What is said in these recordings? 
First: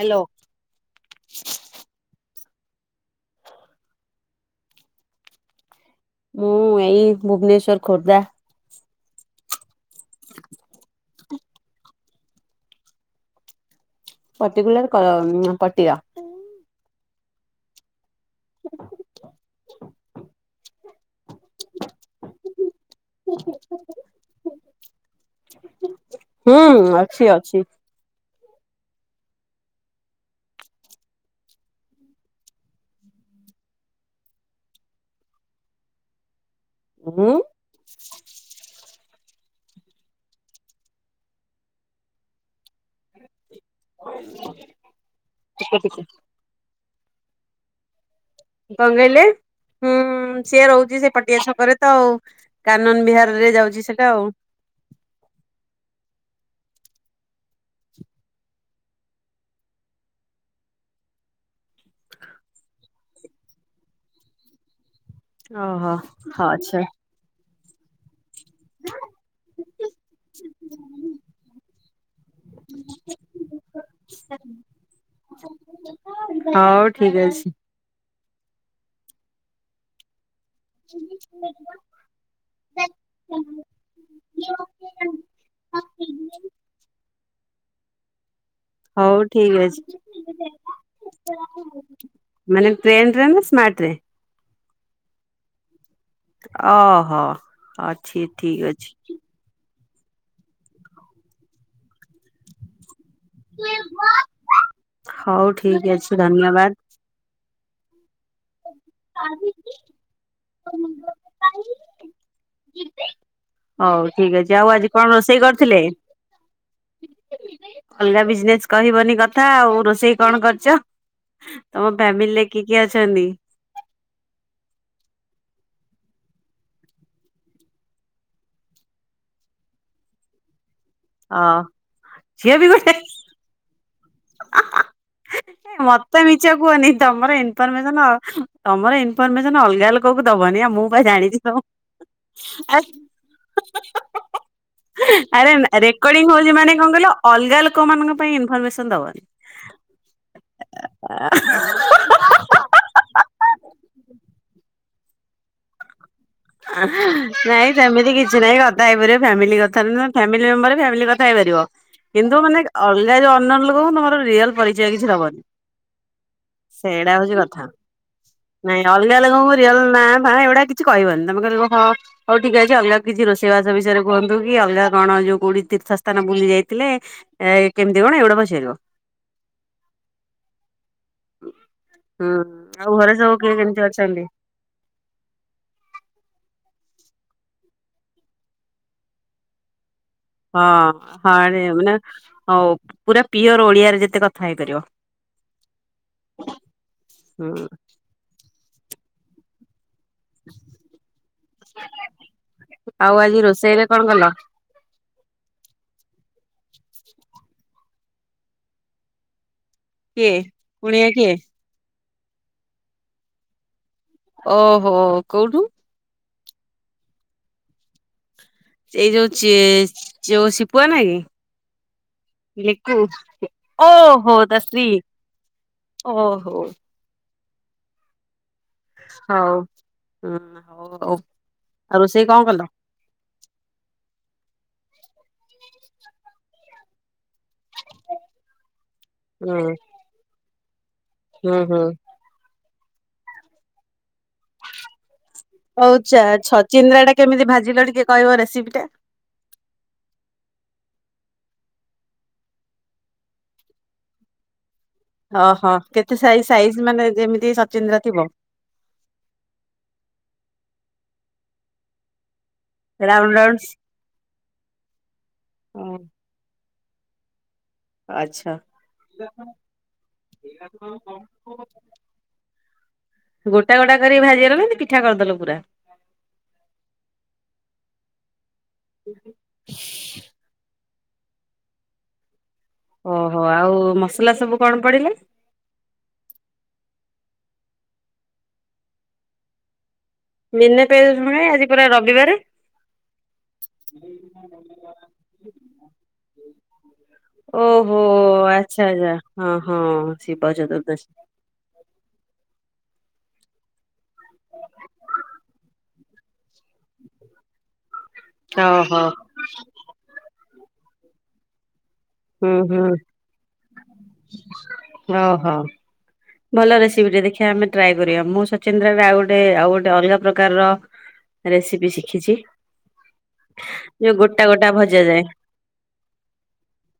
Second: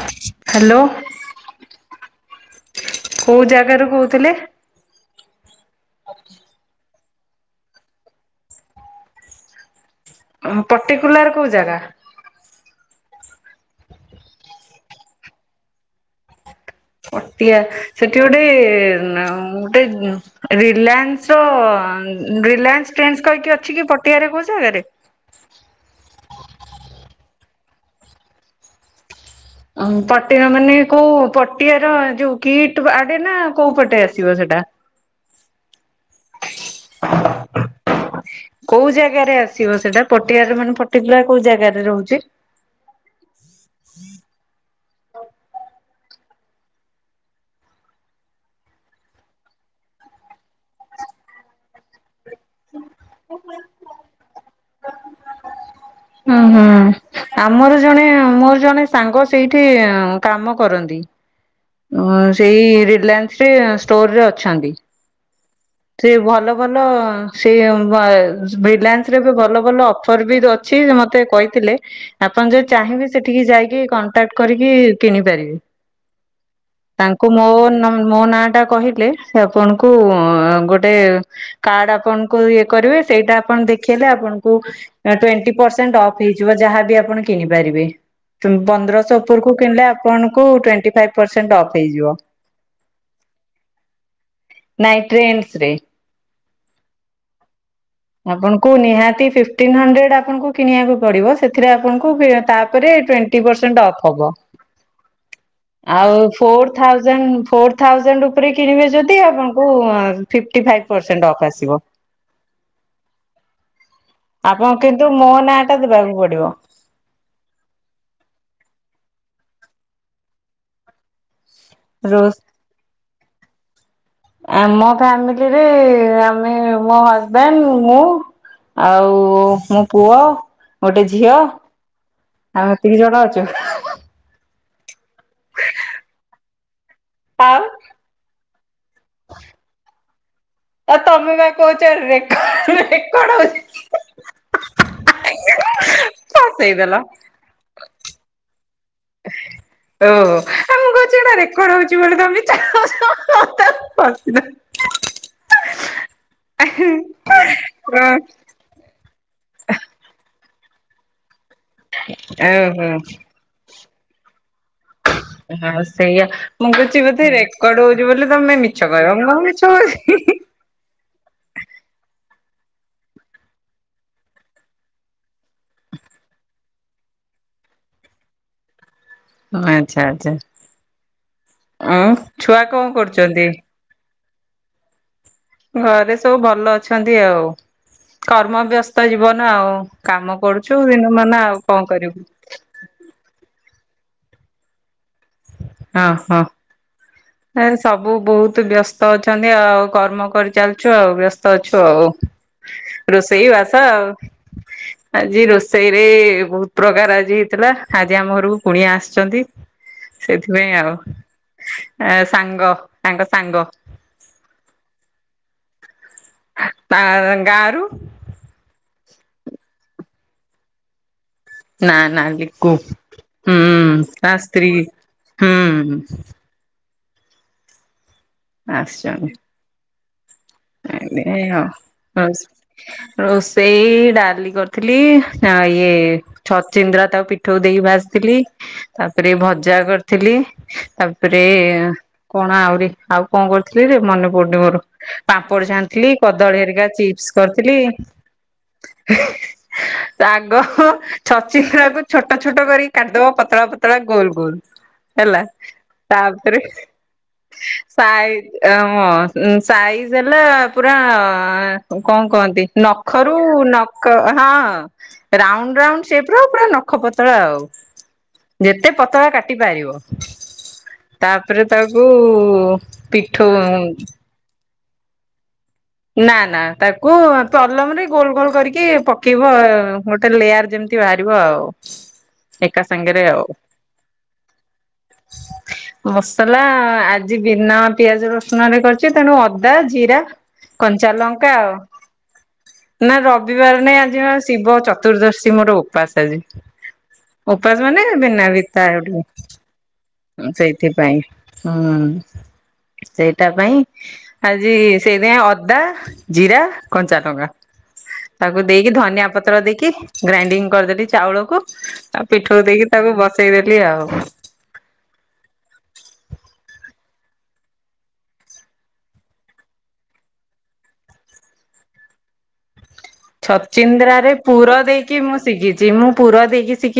Hello. Hello. କୋଉ ଜାଗାରୁ କହୁଥିଲେ? ମୁଁ ଏଇ ଭୁବନେଶ୍ଵର ଖୋର୍ଦ୍ଧା। ପର୍ଟିକୁଲାର କୋଉ ଜାଗା। ପର୍ଟିକୁଲାର ପଟିଆ। ପଟିଆ, ସେଠି ଗୋଟେ [unintelligible] ରିଲାଏନ୍ସ ର ରିଲାଏନ୍ସ ଟ୍ରେଣ୍ଡସ୍ କହିକି ଅଛି କି ପଟିଆରେ କୋଉ ଜାଗାରେ? [inaudible] ହୁଁ ଅଛି ଅଛି। ପଟିଆ ର ମାନେ କୋଉ ପଟିଆର ଯୋଉ କିଟ୍ ଆଡେ ନା କୋଉ ପଟେ ଆସିବ ସେଟା ଟା [unintelligible] ହୁଁ। କୋଉ ଜାଗାରେ ଆସିବ ସେଟା ପଟିଆରେ ମାନେ ପଟି କୁଲାର କୋଉ ଜାଗାରେ ରହୁଛି? ହୁଁ [inaudible] ପିକ ପିକା [unintelligible] କଣ କହିଲେ ହୁଁ ସିଏ ରହୁଛି ସେ ପଟିଆ ଛକରେ ତ ଆଉ ଆନନ ବିହାର ରେ ଯାଉଛି ସେଇଟା ଆଉ ହୁଁ ହୁଁ। ଆମର ଜଣେ ମୋର ଜଣେ ସାଙ୍ଗ ସେଇଠି କାମ କରନ୍ତି। ସେଇ ରିଲାନ୍ସ ରେ ଷ୍ଟୋରରେ ଅଛନ୍ତି। ଓହୋ ସେ ହଁ ଭଲ ଆଚ୍ଛା। ଭଲ ସେ ରିଲାନ୍ସ ରେ ଏବେ ଭଲ ଭଲ ଅଫର ବି ଅଛି ମତେ କହିଥିଲେ। ଆପଣ ଯଦି ଚାହିଁବେ ସେଠିକି ଯାଇକି କଣ୍ଟାକ୍ଟ କରିକି କିଣି ପାରିବେ। ହଉ ଠିକ ତାଙ୍କୁ ମୋ ଅଛି ମୋ ନାଁ ଟା କହିଲେ ସେ ଆପଣଙ୍କୁ ଗୋଟେ କାର୍ଡ ଆପଣଙ୍କୁ ଇଏ କରିବେ ସେଇଟା ଆପଣ ଦେଖେଇଲେ ଆପଣଙ୍କୁ ଟ୍ୱେଣ୍ଟି ପ ପରସେଣ୍ଟ ଅଫ୍ ହେଇଯିବ, ଯାହାବି ଆପଣ କିଣିପାରିବେ। ହଉ ପନ୍ଦରଶହ ଠିକ ଉପରକୁ ଅଛି। କିଣିଲେ ଆପଣଙ୍କୁ ଟ୍ୱେଣ୍ଟି ଫାଇଭ୍ ପରସେଣ୍ଟ ଅଫ୍ ହେଇଯିବ। ଟ୍ରେଣ୍ଡରେେ ନା ସ୍ମାର୍ଟରେ ନାଇ ଟ୍ରେଣ୍ଡ୍ ଓହୋ। ଅଛି ଠିକ ଆପଣଙ୍କୁ ଅଛି ନିହାତି ଫିଫ୍ଟି ଟିନ୍ ହଣ୍ଡ୍ରେଡ୍ ଆପଣଙ୍କୁ କିଣିବାକୁ ପଡିବ ସେଥିରେ ଆପଣଙ୍କୁ ତାପରେ ଟ୍ୱେଣ୍ଟି ପରସେଣ୍ଟ ଅଫ୍ ହବ, ହଉ ଠିକ ଅଛି ଆଉ ଫୋର୍ ଧନ୍ୟବାଦ। ଥାଉଯାଣ୍ଡ୍ ଥାଉଜଣ୍ଡ୍ ଉପରେ କିଣିବେ ଯଦି ଆପଣଙ୍କୁ ଫିଫ୍ଟିଫାଇଭ୍ ପରସେଣ୍ଟ୍ ଅଫ୍ ଆସିବ। ହଉ ଠିକ ଅଛି ଆଉ ଆପଣ ଆଜି କିନ୍ତୁ କଣ ମୋ ରୋଷେଇ ନାଁ ଟା କରିଥିଲେ? ଦେବାକୁ ପଡିବ। ଅଲଗା ବିଜନେସ କହିବନି କ କଥା ଆଉ ରୋଷେଇ କଣ କରଛ ତମ ରୋସ୍ ଫ୍ୟାମିଲିରେ କି କିଏ ଅଛନ୍ତି? ଆମ ଫାମିଲିରେ ଆମେ ମୋ ହଜବେଣ୍ଡ୍ ମୁଁ ଆଉ ମୋ ପୁଅ। ଗୋଟେ ଝିଅ ହଁ ଝିଅ ବି ଆମେ ଗୋଟେ ଏତିକି ଜଣ ଅଛୁ। ମତେ ମିଛ କୁହନି ତମର ଆଉ ଇନଫରମେସନ ଅ ତମର ଇଫର୍ମେସନ୍ ଅଲଗା ଦବନି ଆ ମୁଁ ଆଉ କ ତମେ ଜାଣିଛି ବା ତମକୁ କହୁଛ ରେକର୍ଡ ରେକର୍ଡ ହଉଛି ଆରେ ରେକର୍ଡିଙ୍ଗ ହଉଛି ମାନେ କଣ ଫସେଇଦେଲ। କହିଲ ଅଲଗା ଲୋକ ମାନଙ୍କ ପାଇଁ ଇନଫର୍ମେସନ୍। ହ [unintelligible] ଓ। କହୁଛି ଏଟା ରେକର୍ଡ ହଉଛି ବୋଲି [unintelligible] ମ ନାଇଁ ସେମିତି କିଛି ନାଇଁ କଥା ହେଇପାରିବ ଫ୍ୟାମିଲି କଥା [unintelligible] [unintelligible] କଥା ହେଇପାରିବ କିନ୍ତୁ ମାନେ ଓହୋ ଅଲଗା ଯୋଉ ଅନ୍ୟାନ୍ୟ ଲୋକଙ୍କୁ ତମର ରିଏଲ୍ ପରିଚୟ କିଛି ଦବନି ହଁ ସେଇଆ ମୁଁ ସେ କହୁଛି ଏଟା ବୋଧେ ହଉଛି କଥା ରେକର୍ଡ ହଉଛି ବୋଲି ତମେ ମିଛ ନାଇଁ କହିବ ଅଲଗା ମୁଁ କଣ ମିଛ ରିଏଲ ନା କହୁଛି ଫାଁ ଏଗୁଡା କିଛି କହିବନି ତମେ କ [unintelligible] ହଁ ହଉ ଠିକ ଅଛି। ଅଲଗା କିଛି ରୋଷେଇବାସ ବିଷୟରେ କୁହନ୍ତୁ କି ଅଲଗା କଣ ଯୋଉ କୋଉଠି ତୀର୍ଥସ୍ଥାନ ବୁଲି ଯାଇଥିଲେ, ଏ କେମିତି କଣ ଏଗୁଡା ପଚାରିବ? ଆଚ୍ଛା ଆଚ୍ଛା। ଉଁ ହୁଁ ଛୁଆ ଆଉ କଣ ଘରେ ସବୁ କରୁଚନ୍ତି? କିଏ କେମିତି ଅଛନ୍ତି? ଘରେ ସବୁ ଭଲ ଅଛନ୍ତି ଆଉ। କର୍ମ ବ୍ୟସ୍ତ ଜୀବନ ଆଉ। କାମ କରୁଛୁ ଦିନ ହଁ ହ ମାନ ଆଉ ଆଣି କଣ ମାନେ କରିବୁ। ହଉ ପୁରା ପିଓର ଓଡିଆରେ ଯେତେ କଥା ହେଇପାରିବ। ଓହୋ ହୁଁ ଏ ସବୁ ବହୁତ ବ୍ୟସ୍ତ ଅଛନ୍ତି ଆଉ। କର୍ମ କରିଚାଲିଚୁ ଆଉ। ବ୍ୟସ୍ତ ଅଛୁ ଆଉ। ଆଉ ଆଜି ରୋଷେଇ ବାସ ରୋଷେଇରେ କଣ କଲ? ଆଉ ଆଜି ରୋଷେଇରେ ବହୁତ ପ୍ରକାର ଆଜି ହେଇଥିଲା। ଆଜି ଆମ ଘରକୁ କୁଣିଆ ଆସିଛନ୍ତି। କିଏ? କୁଣିଆ କିଏ? ଏ ସାଙ୍ଗ ତାଙ୍କ ସାଙ୍ଗ। ଓହୋ। କୋଉଠୁ? ଆ ତା ଗାଁରୁ। ଏଇ ଯୋଉ ଚେ ଯୋଉ ସିପୁଆ ନୁହଁ କି? ନା ନା ଲିକୁ ହୁଁ ଓହୋ ତା ସ୍ତ୍ରୀ। ହୁଁ ଓହୋ। ଆସୁଚୁ ଆମେ। ହଉ ହୁଁ ହଉ ହଉ। ଆଉ ରୋଷେଇ କଣ କଲ? [unintelligible] ରୋଷେଇ ଡାଲି କରିଥିଲି ନା ଇଏ ଛଚିନ୍ଦ୍ରା ତା ପି ଠଉ ଦେଇକି ଭାଜିଥିଲି, ତାପରେ ହୁଁ ଭଜା କରିଥିଲି ତାପରେ ହୁଁ ହୁଁ କଣ ଆହୁରି ଆଉ କଣ କରିଥିଲି ରେ ମନେପଡ଼ୁନି ମୋର। ପାମ୍ପଡ଼ ହଉ ଛାଣିଥିଲି, ଚା କଦଳୀ ହେରିକା ଛଚିନ୍ଦ୍ରା ଟା ଚିପ୍ସ କେମିତି କରିଥିଲି ଭାଜିଲ ହିଁ ହିଁ ଟିକେ କହିବ ରେସିପି ଟା? ଶାଗ ହଁ ଛଚିନ୍ଦ୍ରାକୁ ଛୋଟ ଛୋଟ କରି କାଟିଦବ ପତଳା ପତଳା ଗୋଲ ଗୋଲ ହେଲା, ଓହୋ। କେତେ ସାଇ ତାପରେ ସାଇଜ ମାନେ ଯେମିତି ସଚିନ୍ଦ୍ରା ଥିବ ସାଇ ହଁ ସାଇଜ୍ ହେଲେ ପୁରା କଣ କହନ୍ତି? ରାଉଣ୍ଡ ନଖରୁ ରାଉଣ୍ଡ ନକ ହଁ ହଁ ରାଉଣ୍ଡ ହଁ ରାଉଣ୍ଡ ସେପର ପୁରା ନ ଖ ପତଳା ଆଉ, ଆଚ୍ଛା। ଯେତେ ପତଳା କାଟି ପାରିବ। ତାପରେ ତାକୁ ଉ-ଉ ପିଠଉ ଗୋଟା ଗୋଟା କରି ଭାଜିଦେଲ ନା ପିଠା କରିଦେଲ ପୁରା ନାଁ ନାଁ ତାକୁ ଆ ପଲମରେ ଗୋଲ ଗୋଲ କରିକି କି ପକେଇବ ଗୋଟେ ଲେୟାର ଯେମିତି ବାହାରିବ ଆଉ। ଏକା ସାଙ୍ଗରେ ଓହୋ ଆଉ। ମସଲା ସବୁ କଣ ପଡିଲା? ମସଲା ଆ ଆଜି ବିନା ପିଆଜ ରସୁଣରେ କରିଚି, ତେଣୁ ଅଦା ଜିରା ବିିନ ପିଆଜ କଞ୍ଚା ରସୁଣ କାଇଁ? ଲଙ୍କା ଆଜି ଆଉ ପରା ରବିବାରେ। ନା ରବିବାର ନାଇଁ ଆଜି ବା ଶିବ ଚତୁର୍ଦ୍ଦଶୀ ମୋର ଉପାସ ଆଜି। ଉପାସ ଓହୋ ମାନେ ବିନା ଆଚ୍ଛା ବିତା ଆଚ୍ଛା ଏଉଠୁ ହଁ ହଁ ଶିବ ଚତୁର୍ଦ୍ଦଶୀ ସେଇଥିପାଇଁ ହଁ। ସେଇଟା ପାଇଁ ଆଜି ସେଇଥିପାଇଁ ଅଦା, ଜିରା, କଞ୍ଚା ଲଙ୍କା ତାକୁ ଦେଇକି ଓହୋ। ଧନିଆ ପତ୍ର ଦେଇକି ଗ୍ରାଇଣ୍ଡିଙ୍ଗ କରିଦେଲି ଚାଉଳକୁ ଆଉ ହୁଁ ପିଠଉ ହୁଁ ଦେଇକି ତାକୁ ବସେଇଦେଲି ଆଉ। ଓହୋ। ଭଲ ରେସିପିଟେ ଦେଖିବା ଆମେ ଟ୍ରାଏ କରିବା। ମୁଁ ସଚିନ୍ଦ୍ରାରେ ଆଉ ଗୋଟେ ଆଉ ଗୋଟେ ଅଲଗା ପ୍ରକାରର ରେସିପି ଶିଖିଛି। ଯୋଉ ଛଚିନ୍ଦ୍ରାରେ ଗୋଟା ଗୋଟା ପୁର ଭଜା ଦେଇକି ଯାଏ। ମୁଁ ଶିକିଚି। ମୁଁ ପୁର ଦେଇକି ଶିକି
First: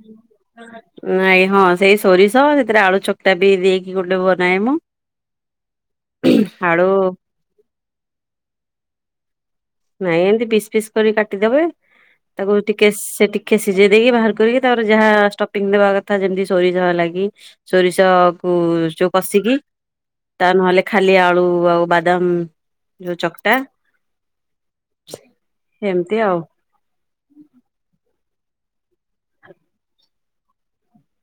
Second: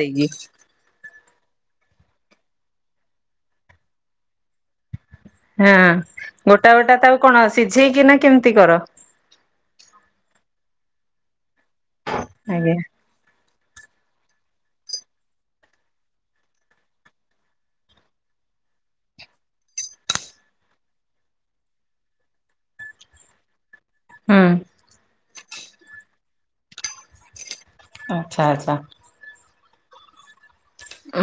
ଦେଇକି ନାଇଁ ହଁ ସେଇ ସୋରିଷ ହଁ ସେଥିରେ ଆଳୁ ଚକଟା ବି ଦେଇକି ଗୋଟେ ବନାଏ ମୁଁ ହଁ ଗୋଟା ଆଳୁ ଗୋଟା ତ ଆଉ କଣ ସିଝେଇକି ନା କେମିତି କର? ନାଇଁ ଏମିତି ପିସ୍ ପିସ୍ କରି କାଟିଦବେ, ତାକୁ ଆଜ୍ଞା ଟିକେ ସେ ଟିକେ କେ ସିଜେଇ ଦେଇକି ବାହାର କରିକି ତାପରେ ଯାହା ଷ୍ଟପିଙ୍ଗ୍ ଦବା କଥା ଯେମତି ଷୋରିଷ ହେଲା କି ଷୋରିଷ ଉ ଯୋଉ କଷିକି। ତା ନହେଲେ ଖାଲି ଆଳୁ ଆଉ ବାଦାମ ଯୋଉ ଚକ୍ଟା। ହୁଁ। ସେମତି ଆଉ। ଆଚ୍ଛା ଆଚ୍ଛା।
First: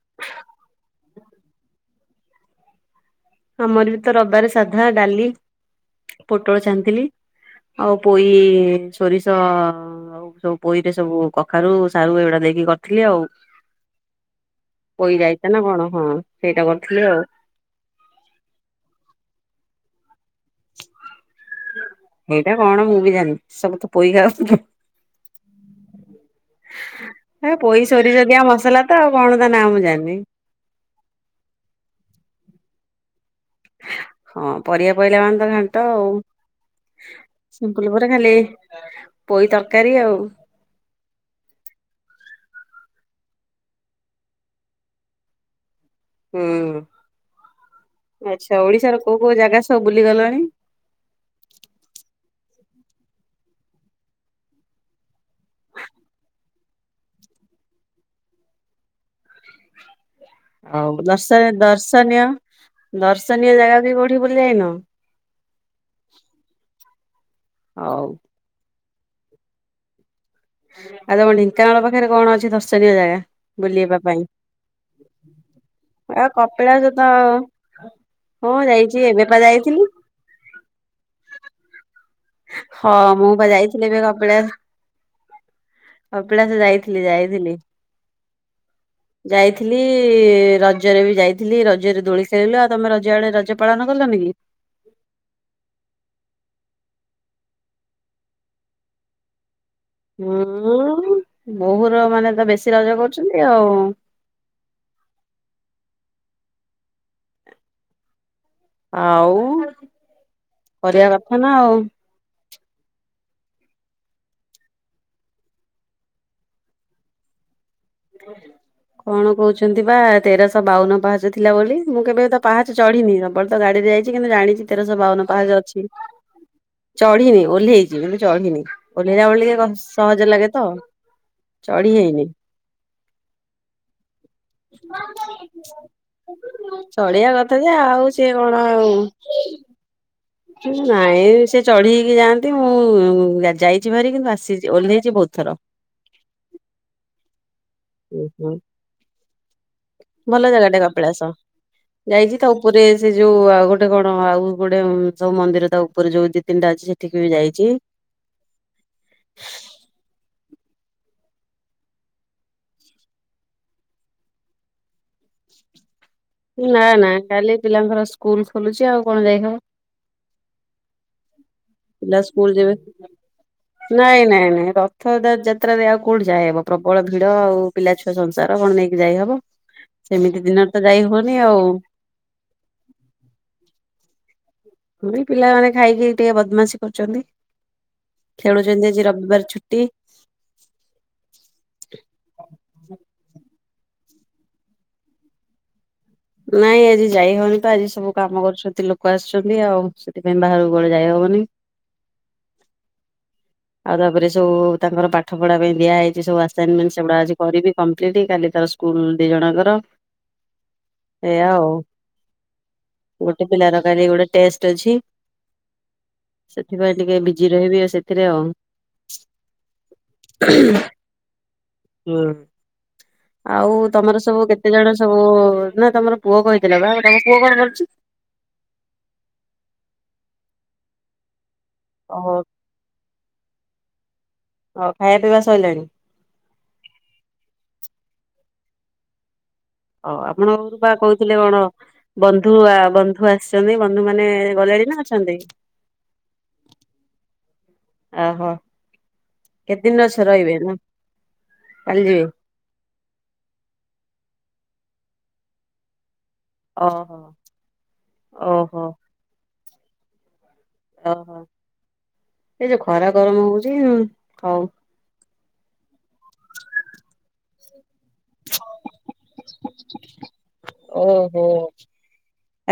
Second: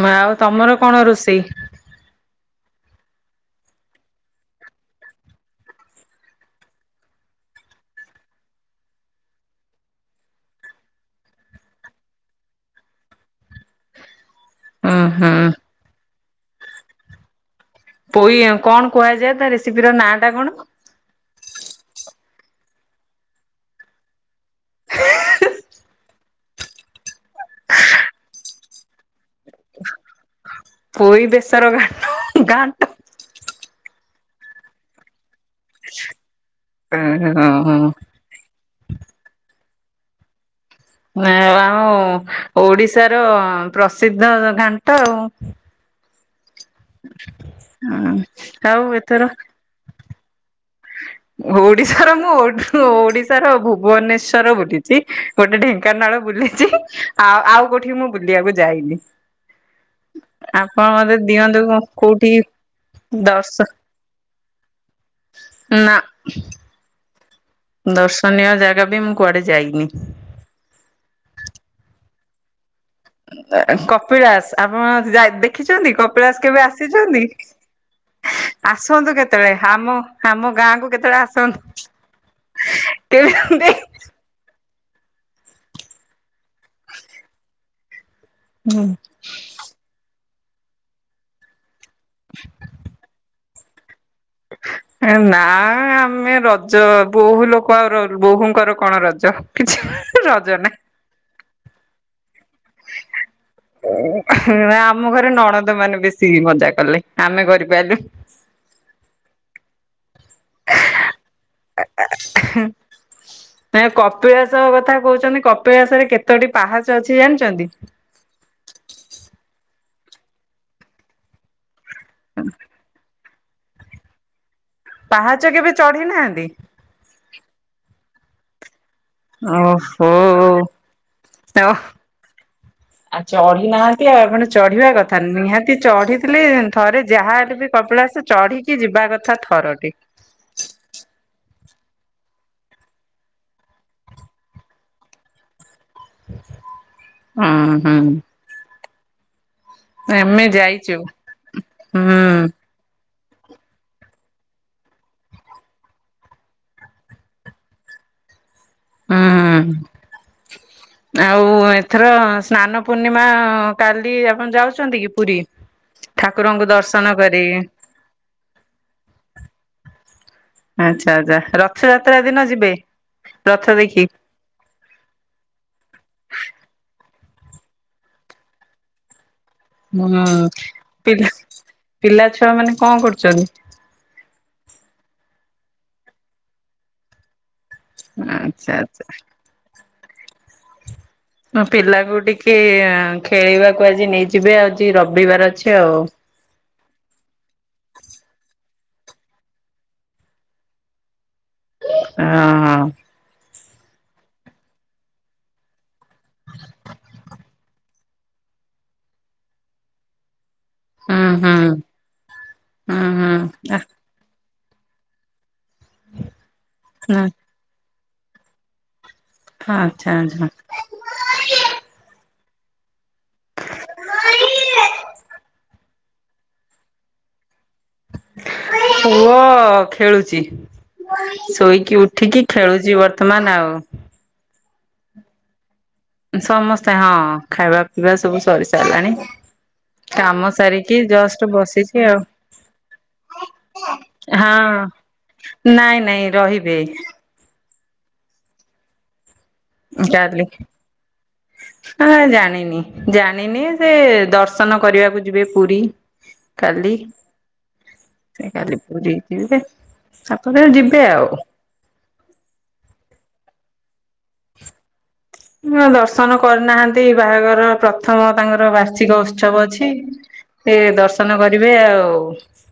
ମ ଆଉ ତମର କଣ ରୋଷେଇ? ଆମର ବି ତ ରବାରେ ସାଧା ଡାଲି ପୋଟଳ ଛାଣିଥିଲି। ଆଉ ପୋଇ ଷୋରିଷ ଆଉ ସବୁ ପୋଇରେ ସବୁ କଖାରୁ ସାରୁ ଏଉଡ଼ା ଦେ ଇକି କରିଥିଲି ଆଉ। [inaudible] ଉଁ ପୋଇ ହୁଁ ରାଇତା ନାଁ କଣ ହଁ ସେଇଟା କରିଥିଲି ଆଉ। ପୋଇ ଆଉ କଣ କୁହାଯାଏ ତା ରେସିପିର ନାଁଟା କଣ? ହେଇଟା କଣ ମୁଁ ବି ଜାଣିନି ସବୁ ତ ପୋଇ କାଉ। ହେ ପୋଇ ଷୋରିଷ ଦିଆ ମସଲା ତ ଆଉ କଣ ତ ନା ମୁଁ ଜାଣିନି। ପୋଇ ବେଶର ଘାଁଟ ଘାଁଣ୍ଟ ହଁ ପରିବା ପଇଲା ମାନ ତ ଘାଣ୍ଟ ଆଉ ହଁ ହଁ। ସିମ୍ପୁଲ ପରେ ଖାଲି ପୋଇ ତର୍ କାରି ଆଉ। ନାଁ ଆମ ଓଡ଼ିଶାର ପ୍ରସିଦ୍ଧ ଘାଣ୍ଟ ଆଉ। ହୁଁ ହୁଁ ଆଚ୍ଛା ଓଡ଼ିଶାର କୋଉ କୋଉ ଜାଗା ସବୁ ବୁଲି ଗଲଣି? [inaudible] ଓଡ଼ିଶାର ମୁଁ ଓ ଓଡ଼ିଶାର ଭୁବନେଶ୍ଵର ବୁଲିଚି ଗୋଟେ ଢେଙ୍କାନାଳ ବୁ ଲିଚି ଆଉ ଆଉ କୋଉଠି ମୁଁ ବୁଲିବାକୁ ଯାଇନି। ଆପଣ ଆଉ ମତେ ଦର୍ଶନ ଦିଅନ୍ତୁ କଁ ଦର୍ଶନୀୟ କୋଉଠି ଦର୍ଶନୀୟ ଦର୍ଶ ଜାଗା ବି କୋଉଠି ବୁଲି ଆଇନ? ନାଁ। ହଉ ଦର୍ଶନୀୟ ଜାଗା ବି ମୁଁ କୁଆଡ଼େ ଯାଇନି। ଆ ତମ ଢେଙ୍କାନାଳ ପାଖରେ କଣ ଅଛି ଦର୍ଶ ଉଁ ଆ କପିଳାସ ଆପଣ ଯା ଦେଖିଛନ୍ତି ଆଉ କପିଳାସ କେବେ ତ ଆସିଛନ୍ତି? ହଁ ଯାଇଛି ଆସନ୍ତୁ ଏବେ ପା କେତେଳେ ଯାଇଥିଲି। ଆମ ଆମ ଗାଁକୁ କେତେଳେ ଆସ ହ ମୁଁ ପା ଯାଇଥିଲି ଏବେ କପିଳା ଅ ପିଳାସ ଯାଇଥିଲି ଯାଇଥିଲି। ଯାଇଥିଲି ରଜରେ ବି ଯାଇଥିଲି ର ଜରେ ଦୋଳି ଖେଳିଳୁ ଆଉ ତମେ ରଜ ଆଡ଼େ ରଜ ପାଳନ କଲନି କି? ଏ ନାଁ ଆମେ ର ଜ ବୋହୂ ଲୋକ ଆଉ ର ବୋହୂଙ୍କର କଣ ରଜ କିଛି ରଜ ନାଁ। ବୋହୂର ମାନେ ତ ବେଶୀ ରଜ କର ଅ ନାଁ ଆମ ଘରେ ନଣନ୍ଦମାନେ ବେଶ୍ ଶି ମଜା କଲେ ଆମେ କରିପାଇଲୁ ଆଉ କରିବା କଥା ନାଁ ଆଉ। ସୁ ନାଁ ଏ କପିଳାସ କଥା କୋହୁଚନ୍ତି କପିଳାସରେ କେତଟି ପାହାଚ ଅଛି ଜାଣିଚନ୍ତି? କଣ କୋହୁଛନ୍ତି ବା ତେରଶ ବାଉନ ପାହାଚ ଥିଲା ବୋଲି। ମୁଁ କେବେ ତ ପାହାଚ ଚଢି଼ନି ସବୁବେଳେ ତ ଗାଡ଼ିରେ ଯାଇଚି କିନ୍ତୁ ଜାଣିଚି ତେରଶ ବାଉନ ପାହାଚ କେବେ ଅଛି ଚଢି ନାହାନ୍ତି ଚଢି଼ନି ଓହ୍ଲେଇଚି କିନ୍ତୁ ଚଢି଼ନି। ଓହ୍ଲେଇଲା ବଳିଏ କ ସହଜ ଲାଗେ ତ ଓହୋ। ଚଢ଼ି ହେଇନି। ଆ ଚଢ଼ିନାହା ନ୍ତି ଆପଣ ଚଢ଼ିବା କଥା ନିହାତି ଚଢି଼ଥିଲେ ଥରେ ଚଢିବା ଯାହା କଥା ହେଲେ ଯେ ବି ଆଉ କପିଳାସ ସିଏ ଚଢି଼କି ଯିବା କଥା ଥରଟେ। ଉଁ ନାଇଁ ସେ ଚଢି ହେଇକି ଯାଆନ୍ତି ମୁଁ ଯାଇଛି ଭାରି କିନ୍ତୁ ଆସିଛି, ଓହ୍ଲେଇଛି ବହୁତ ଥର। [inaudible] ହୁଁ ହୁ ହୁଁ। ଆମେ ଭଲ ଜାଗା ଟା ଯାଇଛୁ କପିଳାସ ହୁଁ ଯାଇଛି ତା ଉପରେ ସେ ଯୋଉ ଆଉ ଗୋଟେ କଣ ଆଉ ଗୋଟେ ସବୁ ମନ୍ଦିର ତା ଉପରେ ଯୋଉ ଦି ତିନିଟା ଅଛି ସେଠିକି ବି ଯାଇଛି। [inaudible] [inaudible] ଆଉ ଏଥର ସ୍ନାନ ପୂର୍ଣ୍ଣିମା କାଲି ଆପଣ ଯାଉଛନ୍ତି କି ପୁରୀ? [inaudible] ନା ଦର୍ଶନ ନା କରି କାଲି ପିଲାଙ୍କର ସ୍କୁଲ ଖୋଲୁଛି ଆଉ କଣ ଯାଇହବ। ଆଛା ଆଛା। ପିଲା ସ୍କୁଲ ଯିବେ? ରଥ ଦେଖି? ନାଇଁ ନାଇଁ ନାଇଁ ରଥଯାତ୍ରାରେ ଆଉ କୋଉଠି ଯାଇହବ ପ୍ରବଳ ଭିଡ ଆଉ ପିଲା ଛୁଆ ସଂସାର କଣ ନେଇକି ଯାଇହବ। ହୁଁ ପା ପିଲାଛୁଆ ମାନେ କଣ କରୁଛନ୍ତି? ହ ପିଲାମାନେ ଖାଇକି ଟିକେ ବଦମାସି କରୁଛନ୍ତି। ଆଚ୍ଛା ଖେଳୁଛନ୍ତି ଆଚ୍ଛା। ଆଜି ରବିବାର ଛୁଟି ମୋ କୁ ଆଜି ନେଇଯିବେ ଆଉ ରବିବାର ଅଛି ଆଉ। ନାଇଁ ଆଜି ଯାଇ ହବନି ତ ଆଜି ସବୁ କାମ କରୁଛନ୍ତି, ଲୋକ ଆସୁଛନ୍ତି ଆଉ ସେଥିପାଇଁ ବାହାରକୁ ବଳେ ଯାଇହବନି ହଁ ହ। ଆଉ ତାପରେ ସବୁ ତାଙ୍କର ପାଠ ପଢା ପାଇଁ ଦିଆ ହେଇଛି ସବୁ ଆସାଇନମେଣ୍ଟ ସେଗୁଡା ଆଜି କରିବି କମ୍ପ୍ଲିଟ କାଲି ତାର ସ୍କୁଲ ଦି ଜଣଙ୍କର ହୁଁ ଏଆ ହୁଁ ଆଉ ହୁଁ ହୁଁ ଗୋଟେ ପିଲାର କାଲି ଗୋଟେ ଟେଷ୍ଟ୍ ଟେଲସି ସେଥିପାଇଁ ଟିକେ ଆଚ୍ଛା ବିଜି ରହିବି ଆଉ ସେଥିରେ ଆଉ। ହ ଆଚ୍ଛା ଆଛା। ହୁଁ। ଆଉ ତମର ସବୁ କେତେ ଜଣ ସବୁ ନା ତମର ପୁଅ କହିଥିଲା ବା ତମ ପୁଅ କଣ କରୁଛି? ପୁଅ ଖେଳୁଛି। ଶୋଇକି ଓହୋ ଉଠିକି ଖେଳୁଛି ବର୍ତ୍ତମାନ ଆଉ। ହଉ ଖାଇବା ପିଇବା ସରିଲାଣି? ସମସ୍ତେ ହଁ ଖାଇବା ପିଇବା ସବୁ ସରି ସାରିଲାଣି। ହଉ କାମ ଆପଣ ବା ସାରିକି କହୁଥିଲେ ଜଷ୍ଟ କଣ ବସିଛି ଆଉ ବନ୍ଧୁ ବନ୍ଧୁ ଆସିଛନ୍ତି ବନ୍ଧୁ ମାନେ ଗଲେଣି? ହଁ ନା ଅଛନ୍ତି? ନାଇଁ ନାଇଁ ରହିବେ। ଆହୋ। ଯା ପିଲେ କାଲି ହ ଯିବେ ଜାଣିନି ଜାଣିନି ସେ ଦର୍ଶ ଦର୍ଶନ କରିବାକୁ ଯିବେ ପୁରୀ କାଲି ଓହୋ ସେ କାଲି ଓହୋ ପୁରୀ ଯିବେ। ତାପରେ ଯିବେ ଆଉ ଓହୋ ଏ ଯୋଉ ଖରା ଗରମ ହଉଛି ହଉ। ହ ଦର୍ଶନ କରିନାହାନ୍ତି ବାହାଘର ପ୍ର ପ୍ରଥମ ତାଙ୍କର ବାର୍ଷିକ ଉତ୍ସବ ଅଛି ସେ ଓହୋ। ଦର୍ଶନ କରିବେ ଆଉ।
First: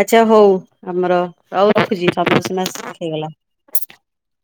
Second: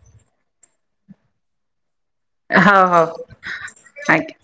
ଆଚ୍ଛା ହଉ ଆମର ଆଉ ରଖୁଛି। ହଉ [unintelligible] ହଉ ହେଇଗଲା। ଆଜ୍ଞା।